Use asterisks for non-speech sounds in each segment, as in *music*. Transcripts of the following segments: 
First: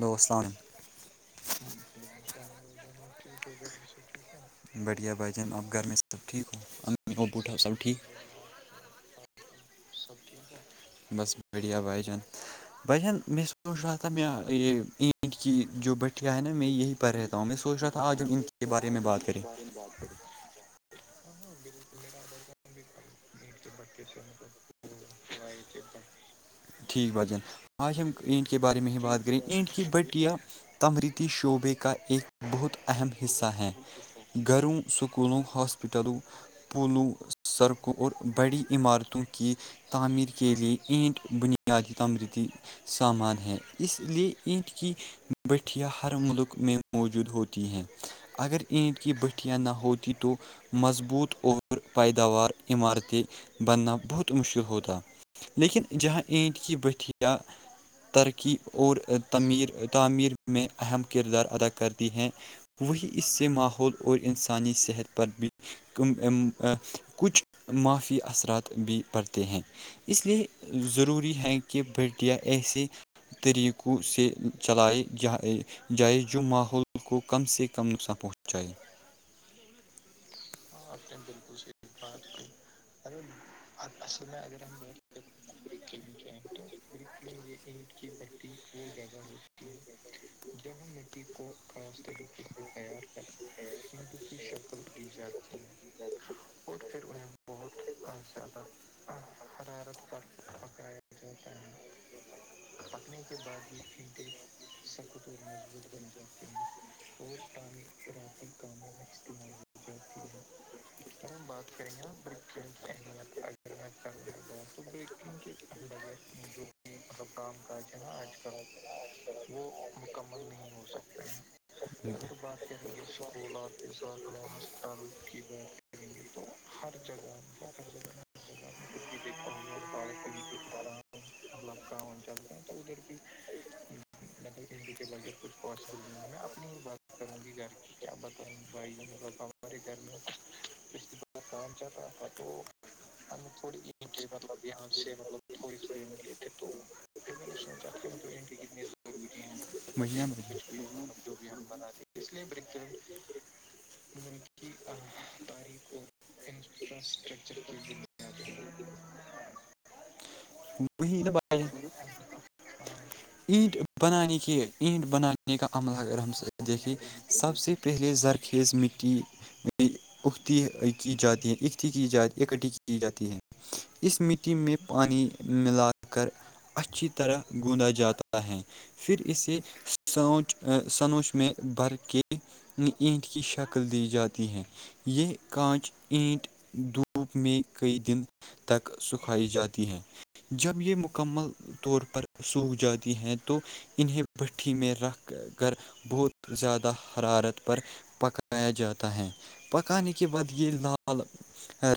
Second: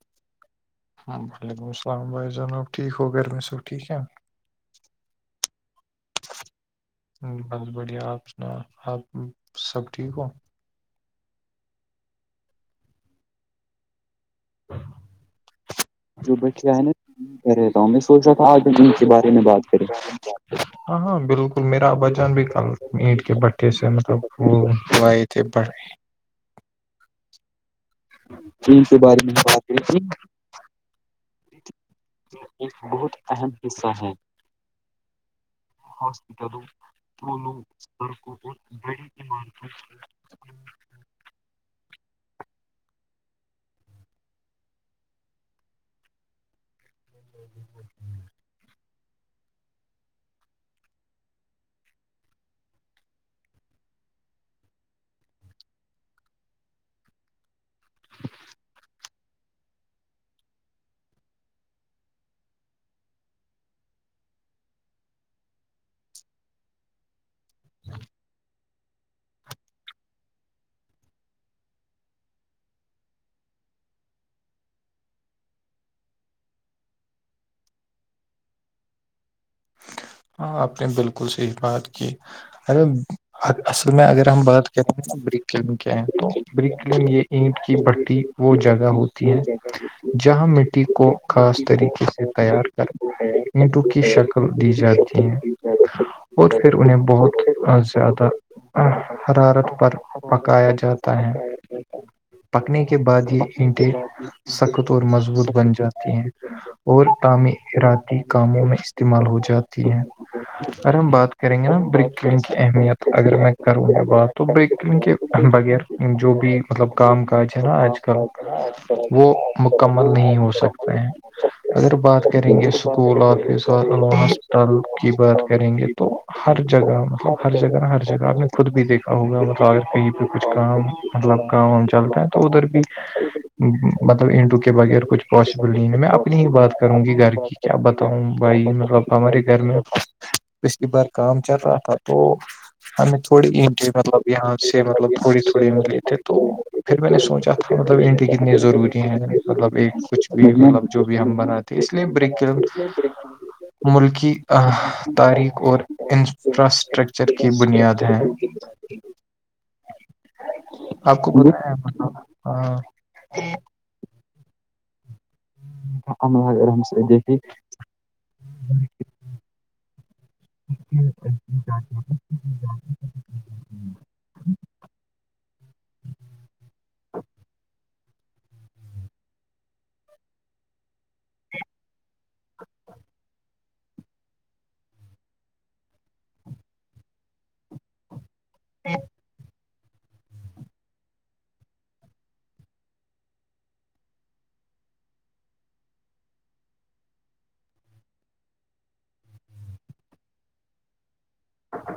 دوستان وعلیکم السلام بھائی جناب ٹھیک ہو گرمی صب ٹھیک ہے بڑھیا بھجن آپ گھر میں سب ٹھ ہو بٹا بس سب ٹھ بڑھیا آپ آپ سب ٹھیک ہو بس بڑیا بائی جان بجان میں سوچ رہ تھا تھا میں یہ اینٹ کی جو بٹیا ہے نا میں یہی پر رہتا ہوں میں سوچ رہا تھا آج انٹ کے بارے میں بات کریں ہاں ہاں بالکل میرا وچن بھی کل اینٹ کے ب جسے مطلب وہ لئے تھے بڑے ٹھیک بچن آج ہم اینٹ کے بارے میں ہی بات کریں اینٹ کی بٹیا تمریتی شعبے کا ایک بہت اہم حصہ ہیں گھروں سکولوں ہاسپٹلو ہاسپٹلوں پولو سڑکوں اور بڑی عمارتوں کی تعمیر کے لیے اینٹ بنیادی تمریتی سامان ہیں اس لیئے اینٹ کی بٹھیاں ہر ملک میں موجود ہوتی ہیں اگر ایند کی بٹیاں نہ ہوتی تو مضبوط اور پیداوار عمارتیں بننا بہت مشکل ہوتا لیکن جہاں اینٹ کی بٹھیاں ترقی اور تعمیر تعمیر میں اہم کردار ادا کرتی ہیں وہی اس سے ماحول اور انسانی صحت پر بھی کچھ معافیا اثرات بھی پڑتے ہیں اس لیے ضروری ہے کہ بیٹیاں ایسے طریقوں سے چلائے جاں جائز جو ماحول کو کم سے کم نقصان پہنچائے ہاں آپ نے بالکل صحیح بات کی ارے اصل میں اگر ہم بات کریں ہیںیک کیا ہیں تو بریک یہ اینٹ کی بٹی وہ جگہ ہوتی ہے جہاں مٹی کو خاص طریقے سے تیار کر نٹو کی شکل دی جاتی ہے ہیں اور پھر انہیں بہت اور زیادہ حرارت پر پکایا جاتا ہے پکنے کے بعد یہ اینٹیں سخت اور مضبوط بن جاتی ہیں اور تعمیراتی کاموں میں استعمال ہو جاتی ہیں ار ہم بات کریں گے نا بریک کلنگ کی اہمیت اگر میں کروں گی بات تو بریک کلن کے بغیر جو بھی مطلب کام کاج ہے نا آج کل وہ مکمل نہیں ہو سکتے ہیں اگر بات کریں گے اسکول آفس اور تعلق کی بات کریں گے تو بڑی ہر جگہ مطلب ہر جگہ ہر جگہ آپ نے خود بھی دیکھا ہوگا مطلب اگر کہیں پہ کچھ کام مطلب کا چلتا ہیں تو ادھر بھی مطلب انٹو کے بغیر کچھ پاسبل نہیں میں اپنی ہی بات کروں گی گھر کی کیا بتاؤں بھائی مطلب لگ ہماری گھر میں اسلی بار کام چل رہا تھا تو ہمیں تھوڑی ان مطلب یہاں سے مطلب تھوڑی تھوڑی ملے تھے تو پھر میں نے سوچا تھا مطلب انڈی کتنی ضروری ہیں مطلب ایک وہی نا کچھ بھی بھائی، مطلب جو بھی ہم بنا تو اس لیے بریک ملکی تاریخ اور انفراسٹرکچر کی بنیاد ہے آپ وہی کو نا ب م بھائی ہاں *unintelligible* اینٹ بنانی کی اینٹ بنانانی کا عملہ اگر ہم اگر ہم دیکھیں سے سب سے پہلے زرخیز مٹی اختی کی جاتی ہیں اھی کی جاتی اٹھی کی جاتی ہے اس اس مٹی میں پانی ملا کر اچھی طرح گوندا جاتا ہے پھر اسے سانچ سنوچ میں بھر کے اینٹ کی شکل دی جاتی ہے یہ کانچ اینٹ دھوپ میں قئی دن تک سکھائی جاتی ہیں جب یہ مکمل طور پر سوکھ جاتی ہیں تو انہیں بھھی میں رکھ کر بہت زیادہ حرارت پر پکایا جاتا ہے پکانے کے بعد یہ لال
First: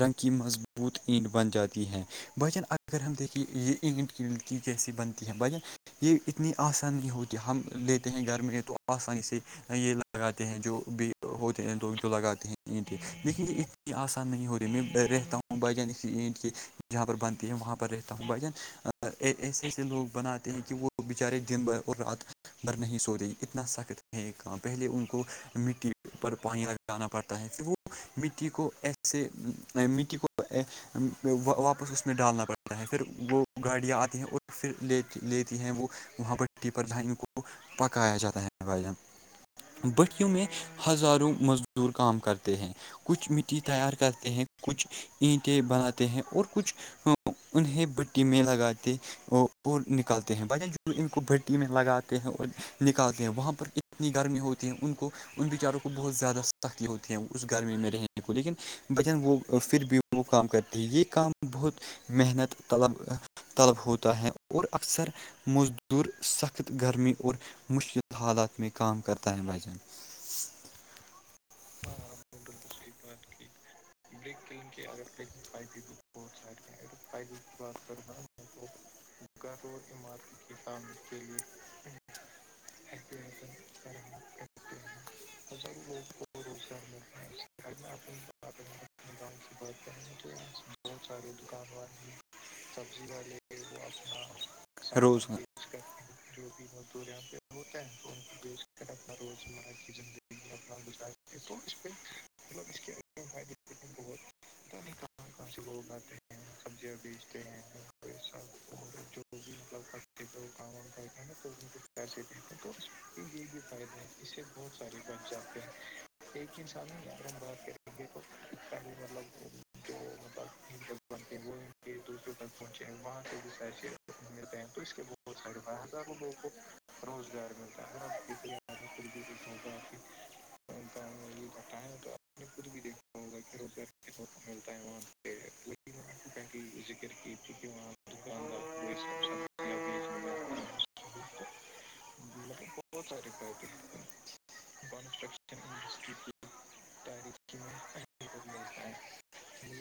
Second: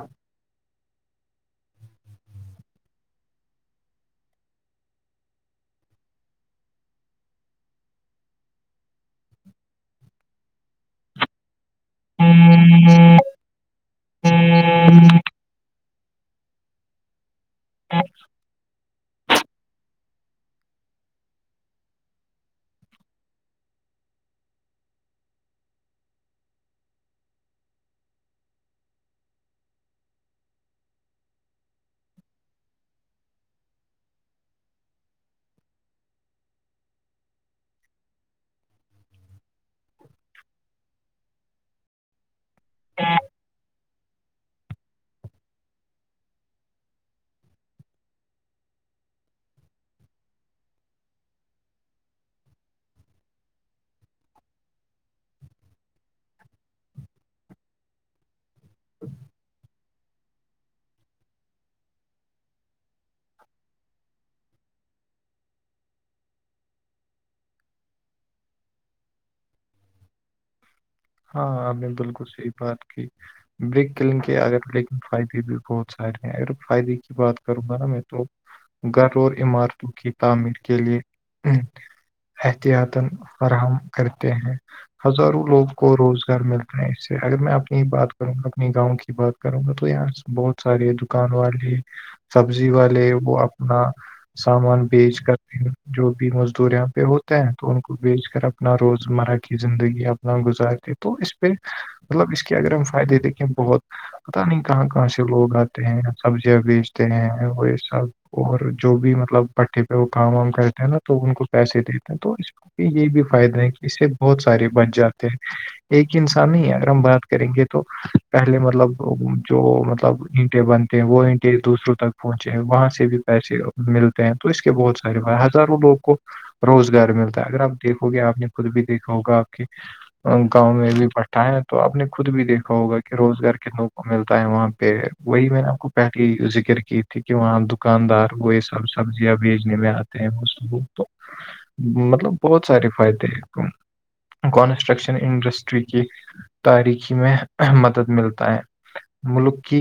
رنگ کی مض بت ایند بن جاتی ہے بھجان اگر ہم دیکھیں یہ ایند کی کیی کیسی بنتی ہے بھجن یہ اتنی آسانی ہوتی ہم لیتے ہیں گھر میں تو آسانی سے یہ لگاتے ہیں جو بھی ہوتے ہیں لگ جو لگاتے ہیں اینٹ لیکن یہ اتنی آسان نہیں ہو رہی ہے میں رہتا ہوں ب جان اسی اینٹ سے جہاں پر بنتی ہے وہاں پر رہتا ہوں بجن ایسے ایسے لوگ بناتے ہیں کہ وہ بیچارے دن بھر اور رات ب نہیں سو رہے اتنا سخت ہے یہ کام پہلے ان کو مٹی پر پانی لگانا پڑتا ہے پھر وہ مٹی کو ایسے مٹی کو واپس اس میں ڈالنا پڑتا ہے پھر وہ گاڑیاں آتی ہیں اور پھر لیتی ہیں وہ وہاں پٹی پر ج ان کو پکایا جاتا ہے بٹیوں میں ہزاروں مزدور کام کرتے ہیں کچھ مٹی تیار کرتے ہیں کچھ اینٹیں بناتے ہیں اور کچھ انہیں بٹی میں لگاتے نکالتے ہیں ب ان کو بھٹی میں لگاتے ہیں اور نکالتے ہیں وہاں پر اتنی گرمی ہوتی ہے ان کو ان بچاروں کو بہت زیادہ سختی ہوتی ہے اس گرمی میں رہنے کو لیکن بچن وہ پھر بھی وہ کام کرتی ہے یہ کام بہت محنت طلب طلب ہوتا ہے اور اکثر موزدور سخت گرمی اور مشکل حالات میں کام کرتا ہے وجہ ہاں آپ نے بالکل صحی بات کی بریک کلنگ کے اگر لیکن فائدے بھی بہت سارے ہیں اگر فائدے کی بات کروں گا نا میں تو گھر اور عمارتوں کی تعمیر کے لیے احتیاط فراہم کرتے ہیں ہزاروں لوگ کو روز ملتا ہیں اس سے اگر میں اپنی بات کروں اپنی گاؤں کی بات کروں گا تو یہاں بہت سارے دکان والے سبزی والے وہ اپنا سامان بیچ کرتے ہیں جو بھی مزدور یہاں پہ ہوتے ہیں تو ان کو بیچ کر اپنا روزمرہ کی زندگی اپنا گزارتی تو اس پہ مطلب اس کے اگر ہم فائدے دیں بہت پتا نہیں کہاں کہاں سے لوگ آتے ہیں سبزیاں بیچتے ہیں وہ یہ سب اور جو بھی مطلب پٹھے پہ وہ کام وام کرتے ہیں نا تو ان کو پیسے دیتے ہیں تو اس یہ بھی فائدہ ہے کہ اس سے بہت سارے بن جاتے ہیں ایک انسان نہیں اگر ہم بات کریں گے تو پہلے پہے مطلب جو مطلب اٹے بنتے ہیں وہ اٹے دوسروں تک پہنچے ہیں وہاں سے بھی پیسے ملتے ہیں تو اس کے بہت سارے ہزاروں لوگ کو روزگار ملتا ہے اگر آپ دیکھو گے آپ نے خود بھی دیکھا ہوگا گاؤں میں بھی بیٹھا ہے تو آپ نے خود بھی دیکھا ہوگا کہ روزگار کت نو ملتا ہے وہاں پہ وہی میں نے آپ کو پہلی ذکر کی تھی کہ وہاں دکاندار کوو سب سبزیاں بیجنے میں آتے ہیں ب لوگ تو مطلب بہت سارے فائدے ہیں کانسٹرکشن انڈسٹری کے تاریخی میں مدد ملتا ہے ملک کی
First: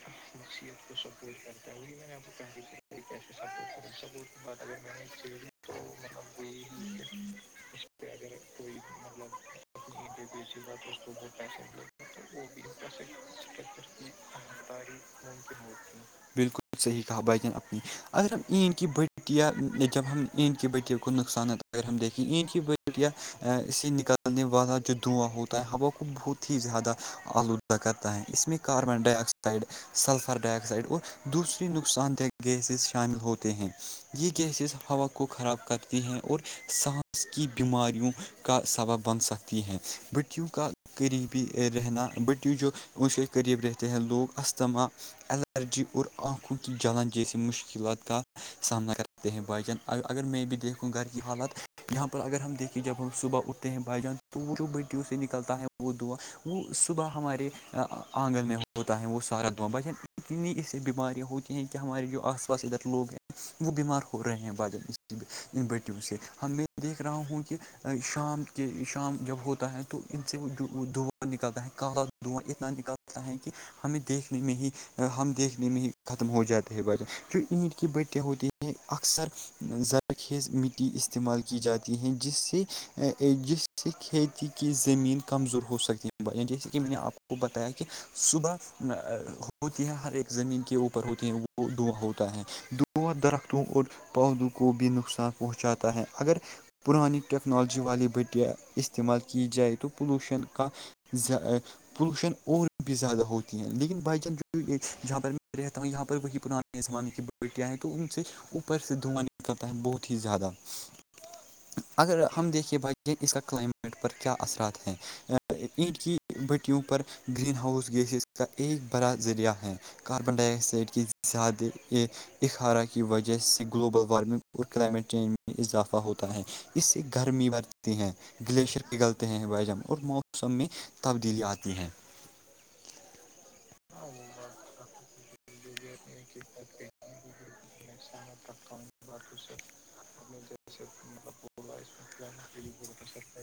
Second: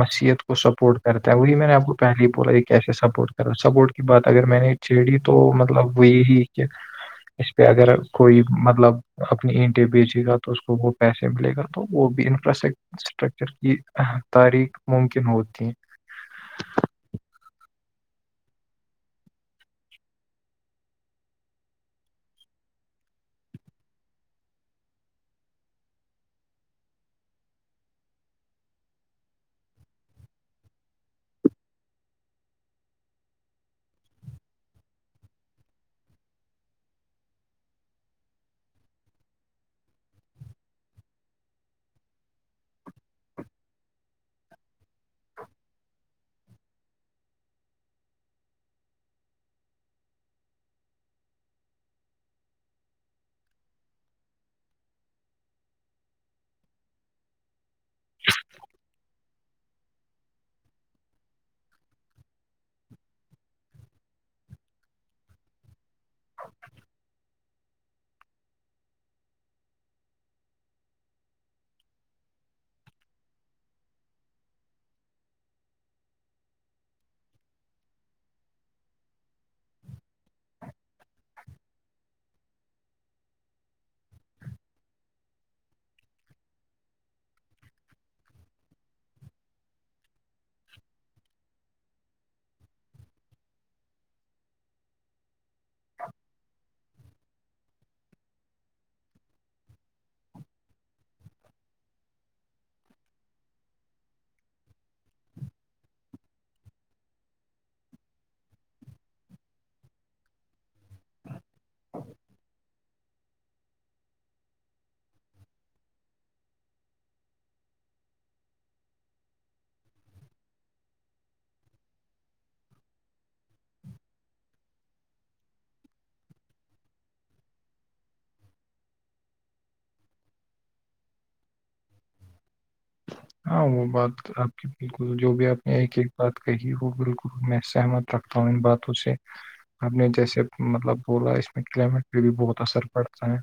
حسیحت کو سپورٹ کرتا ہے وہی میں نے آپ کو پہلے ہی بولا یہ کیسے سپورٹ سپورٹ کی بات اگر میں نے چھیڑی تو مطلب وہ یہی کہ اگر کوئی مطلب اپنے اینٹی بیچ گا تو اس کو وہ پیسے ملے گا تو وہ بھی انفراسٹرکچر اسٹرکچر کی تاریخ ممکن ہوتی ہے بالکل صحیح کہا بھائی ج نے اپنی اگر ہم این کی بڑ یا جب ہم ایند کی بٹیوں کو نقصانات اگر ہم دیکھیں ایند کی بچٹ یا اس سے نکالنے والا جو دواں ہوتا ہوا کو بہت ہی زیادہ آلودہ کرتا ہے اس میں carbon dioxide sulphur dioxide اور دوسری نقصان دہ گیسز شامل ہوتے ہیں یہ گیسز ہوا کو خراب کر ہیں اور سانس کی بیماریوں کا سبب بن سکتی ہیں مٹیوں کا قریبی رہنا بٹیو جو اس کے قریب رہتے ہیں لوگ استھما اللرجی اور آنکھوں کی جلن جیسی مشکلات کا سامنا کرتے ہیں بائ جن اگر میں بھی دیکھ گھر کی حالات یہاں پر اگر ہم دیکھیں جب ہم صبح اٹھتے ہیں بھائی جان تو وہ جو بٹیوں سے نکلتا ہے وہ دعااں وہ صبح ہمارے آنگن میں ہوتا ہے وہ سارا دعا بچ اتنی اس بیماریاں ہوتی ہیں کہ ہمارے جو آس پاس ادھر لوگ ہیں وہ بیمار ہو رہے ہیں ب ان بیٹیوں سے ہم میں دیکھ رہا ہوں کہ شام کے شام جب ہوتا ہے تو ان سے دعارا نکالتا ہے کالا دعا اتنا نکالتا ہے کہ ہمیں دیکھنے میں ہی ہم دیکھنے ہی ختم ہو جاتے ہے ب جو ایند کی بٹیا ہوتی ہیں اکثر ر خیز مٹی استعمال کی جاتی ہے جس سے کھیتی کی کی زمین کمزور ہو سکتی ہے جیسے کہ میں نے آپ کو بتایا کہ صبح ہوتی ہے ہر ایک زمین کے اوپر ہوتی ہے وہ دواں ہوتا ہے دواں درختوں اور پودوں کو بھی نقصان پہنچاتا ہے اگر پرانی ٹیکنالوجی والی بٹیا استعمال کی جائے تو پولوشن کا پولوشن اور بھی زیادہ ہوتی ہیں لیکن بھائی جان جہاں پر میں رہتا ہوں یہاں پر وہی پرانے زمانے کی بیٹیاں ہیں تو ان سے اوپر سے دھواں نکلتا ہے بہت ہی زیادہ اگر ہم دیکھیے بھ اس کا کلائمیٹ پر کیا اثرات ہے اینٹ کی بٹیوں پر گرین ہاؤس گیسز کا ایک بڑا ذریعہ ہے کاربن ڈائی آکسائڈ کی زیادہ یہ اخارا کی وجہ سے گلوبل وارمنگ اور کلائمیٹ چینج میں اضافہ ہوتا ہے اس سے گرمی بڑتی ہے گلیشر پگلتے ہیں بجم اور موسم میں تبدیلیا آتی ہیں ہاں وہ بات آپ کی بالکل جو بھی آپ نے ایک ایک بات کہی وہ بالکل میں سہمت رکھتا ہوں ان باتوں سے ہم نے جیسے مطلب بولا اس میں کلائمیٹ پہ بھی بہت اثر پڑتا ہے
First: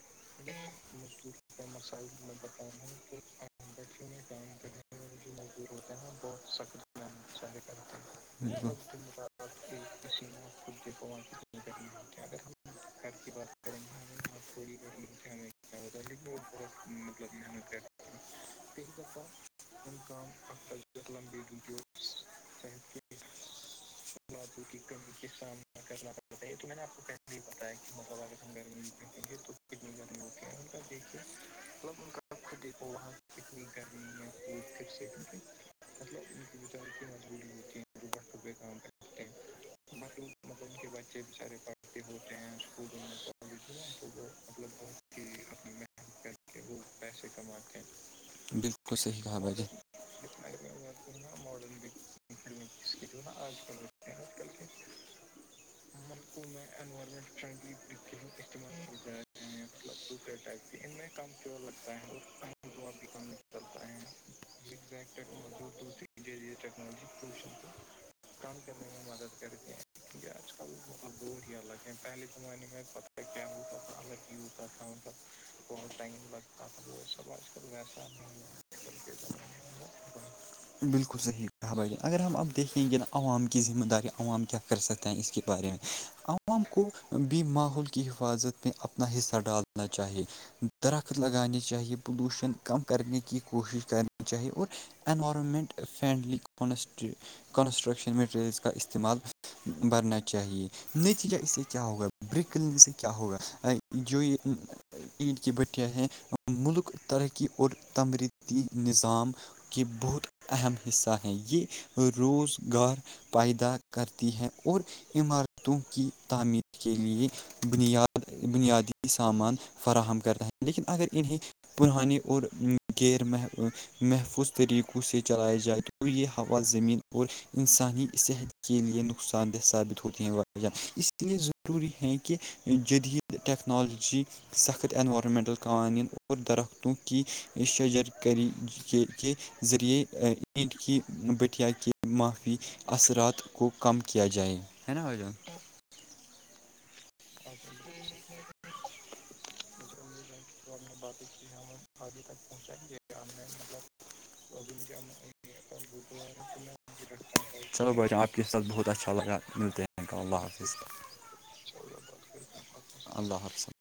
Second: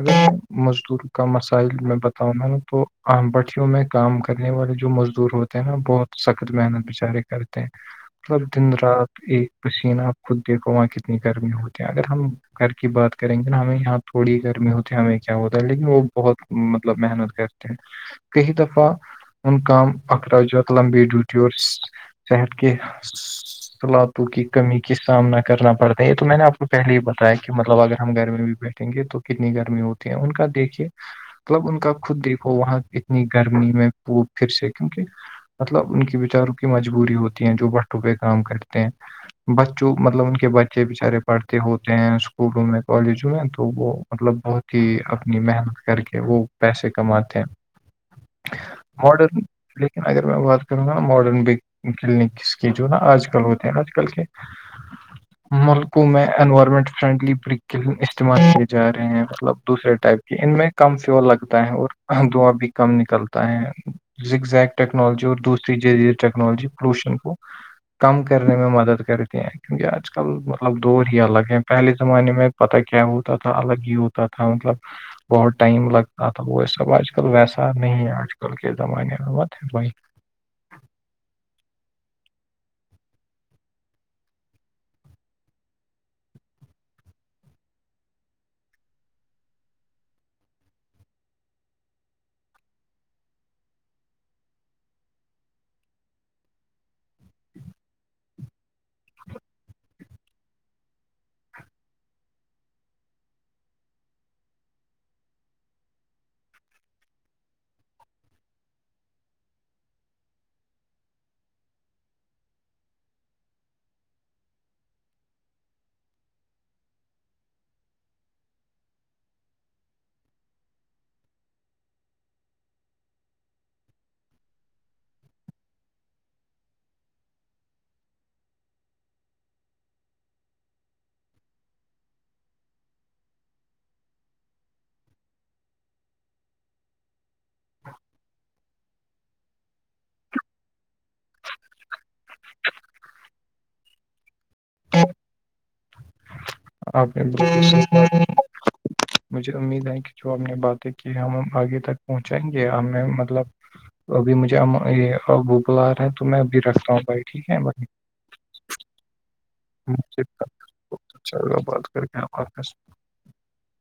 اگر مزدور کا مسائل میں بتاؤںا تو ام بٹ میں کام کرنے والے جو مزدور ہوتے ہیں نا بہت سخت محنت بچارے کرتے ہیں مطلب دن رات ایک پسینہپ خود دیکھو وہاں کتنی گرمی ہوتی ہے اگر ہم گھر کی بات کریں گے نا ہمیں یہاں تھوڑی گرمی ہوتی ہے ہمیں کیا ہوتا ہے لیکن وہ بہت مطلب محنت کرتے ہیں *unintelligible* کئی دفعہ ان کام اخراجات لمبی ڈیوٹی اور صحت کے *unintelligible* سلااتوں کی کمی کا سامنا کرنا پڑتا ہے یہ تو میں نے آپ کو پہلے ہی بتایا کہ مطلب اگر ہم گھر میں بھی بیٹھ گے تو کتنی گرمی ہوتی ہے ان کا دیکھیے مطلب ان کا خود دیکھو وہاں اتنی گرمی میں پ پھر سے کیونکہ مطلب ان کے بیچاروں کی مجبوری ہوتی ہیں جو بڑ ٹو پہ کام کرتے ہیں بچوں مطلب ان کے بچے بچارے پڑھتے ہوتے ہیں اسکولوں میں کالجوں میں تو وہ مطلب بہت کہ اپنی محنت کر کے وہ پیسے کماتے ہیں بالکل صحیح کہا بھ جی لن اگر میں بات کروں گا نا ماڈرن کلینکس کے جو نا آج کل ہوتے ہیں آج کل کے ملکوں میں انوائرمنٹ فرینڈلی بیکل استعمال کی جا رہے ہیں مطلب دوسرے ٹائپ کی ان میں کم سے وہ لگتا ہے اور دواں بھی نکلتا ہے زگزیک ٹیکنالوجی اور دوسری ج ٹیکنالوجی پولوشن کو کم کرنے میں مدد کرتے ہیں کیونکہ آج کل مطلب دور ہی الگ ہیں پہلے زمانے میں پتا کیا ہوتا تھا الگ ہی ہوتا تھا مطلب بہت ٹائم لگتا تھا وہ یہ سب آج کل ویسا نہیں ہے آج کل کے زمانے بت ہے بھائی بالکل صحیح کہا بائی اگر ہم اب دیکھیں گے عوام کی ذمہ داری عوام کیا کر سکتے ہیں اس کے بارے میں عوام کو بھی ماحول کی حفاظت میں اپنا حصہ ڈالنا چاہیے درخت لگانے چاہیے پولوشن کم کرنے کی کوشش کرنی چاہی اور environment friendly construction materials کا استعمال بھرنا چاہیے نتیجہ اس سے کیا ہوگا بریک کلن سے کیا ہوگا جو یہ اید کی بٹیاں ہیں ملک ترقی اور تمریتی نظام کے بہت اہم حصہ ہیں یہ روزگار پیدا کرتی ہے اور عمارتوں کی تعمیر کے لیے بنیاد بنیادی سامان فراہم کرتا ہے لیکن اگر انہیں پرانیے اور غیر محفوظ طریقوں سے چلاائی جائے تو یہ ہوا زمین اور انسانی صحت کے لیئے ن نقصان دہ ثابت ہوتی ہیں وہ اس لیے ضروری ہے کہ جدید ٹیکنالوجی سخت اینوارمنٹل قوانین اور درختوں کی شجر کرری کے کے ذریعے پینٹ کی بٹیا کے معافی اثرات کو کم کیا جائے ہے نا بھ جان آ مجھے امید ہے کہ جو ہم نے باتیں کی ہم آگے تک پہنچائیں گے ہمیں مطلب تو ابھی مجھے یہ وہ بل آ رہا ہیں تو میں ابھی رکھ رہا ہوں بھائی ٹھیک ہے بھائی چلو جان آپ ساتھ بہت اچھا لگا ملتے مجھے اللہ حافظ بہت اچھا لگا بات کر کے آپ کا اللہ حفب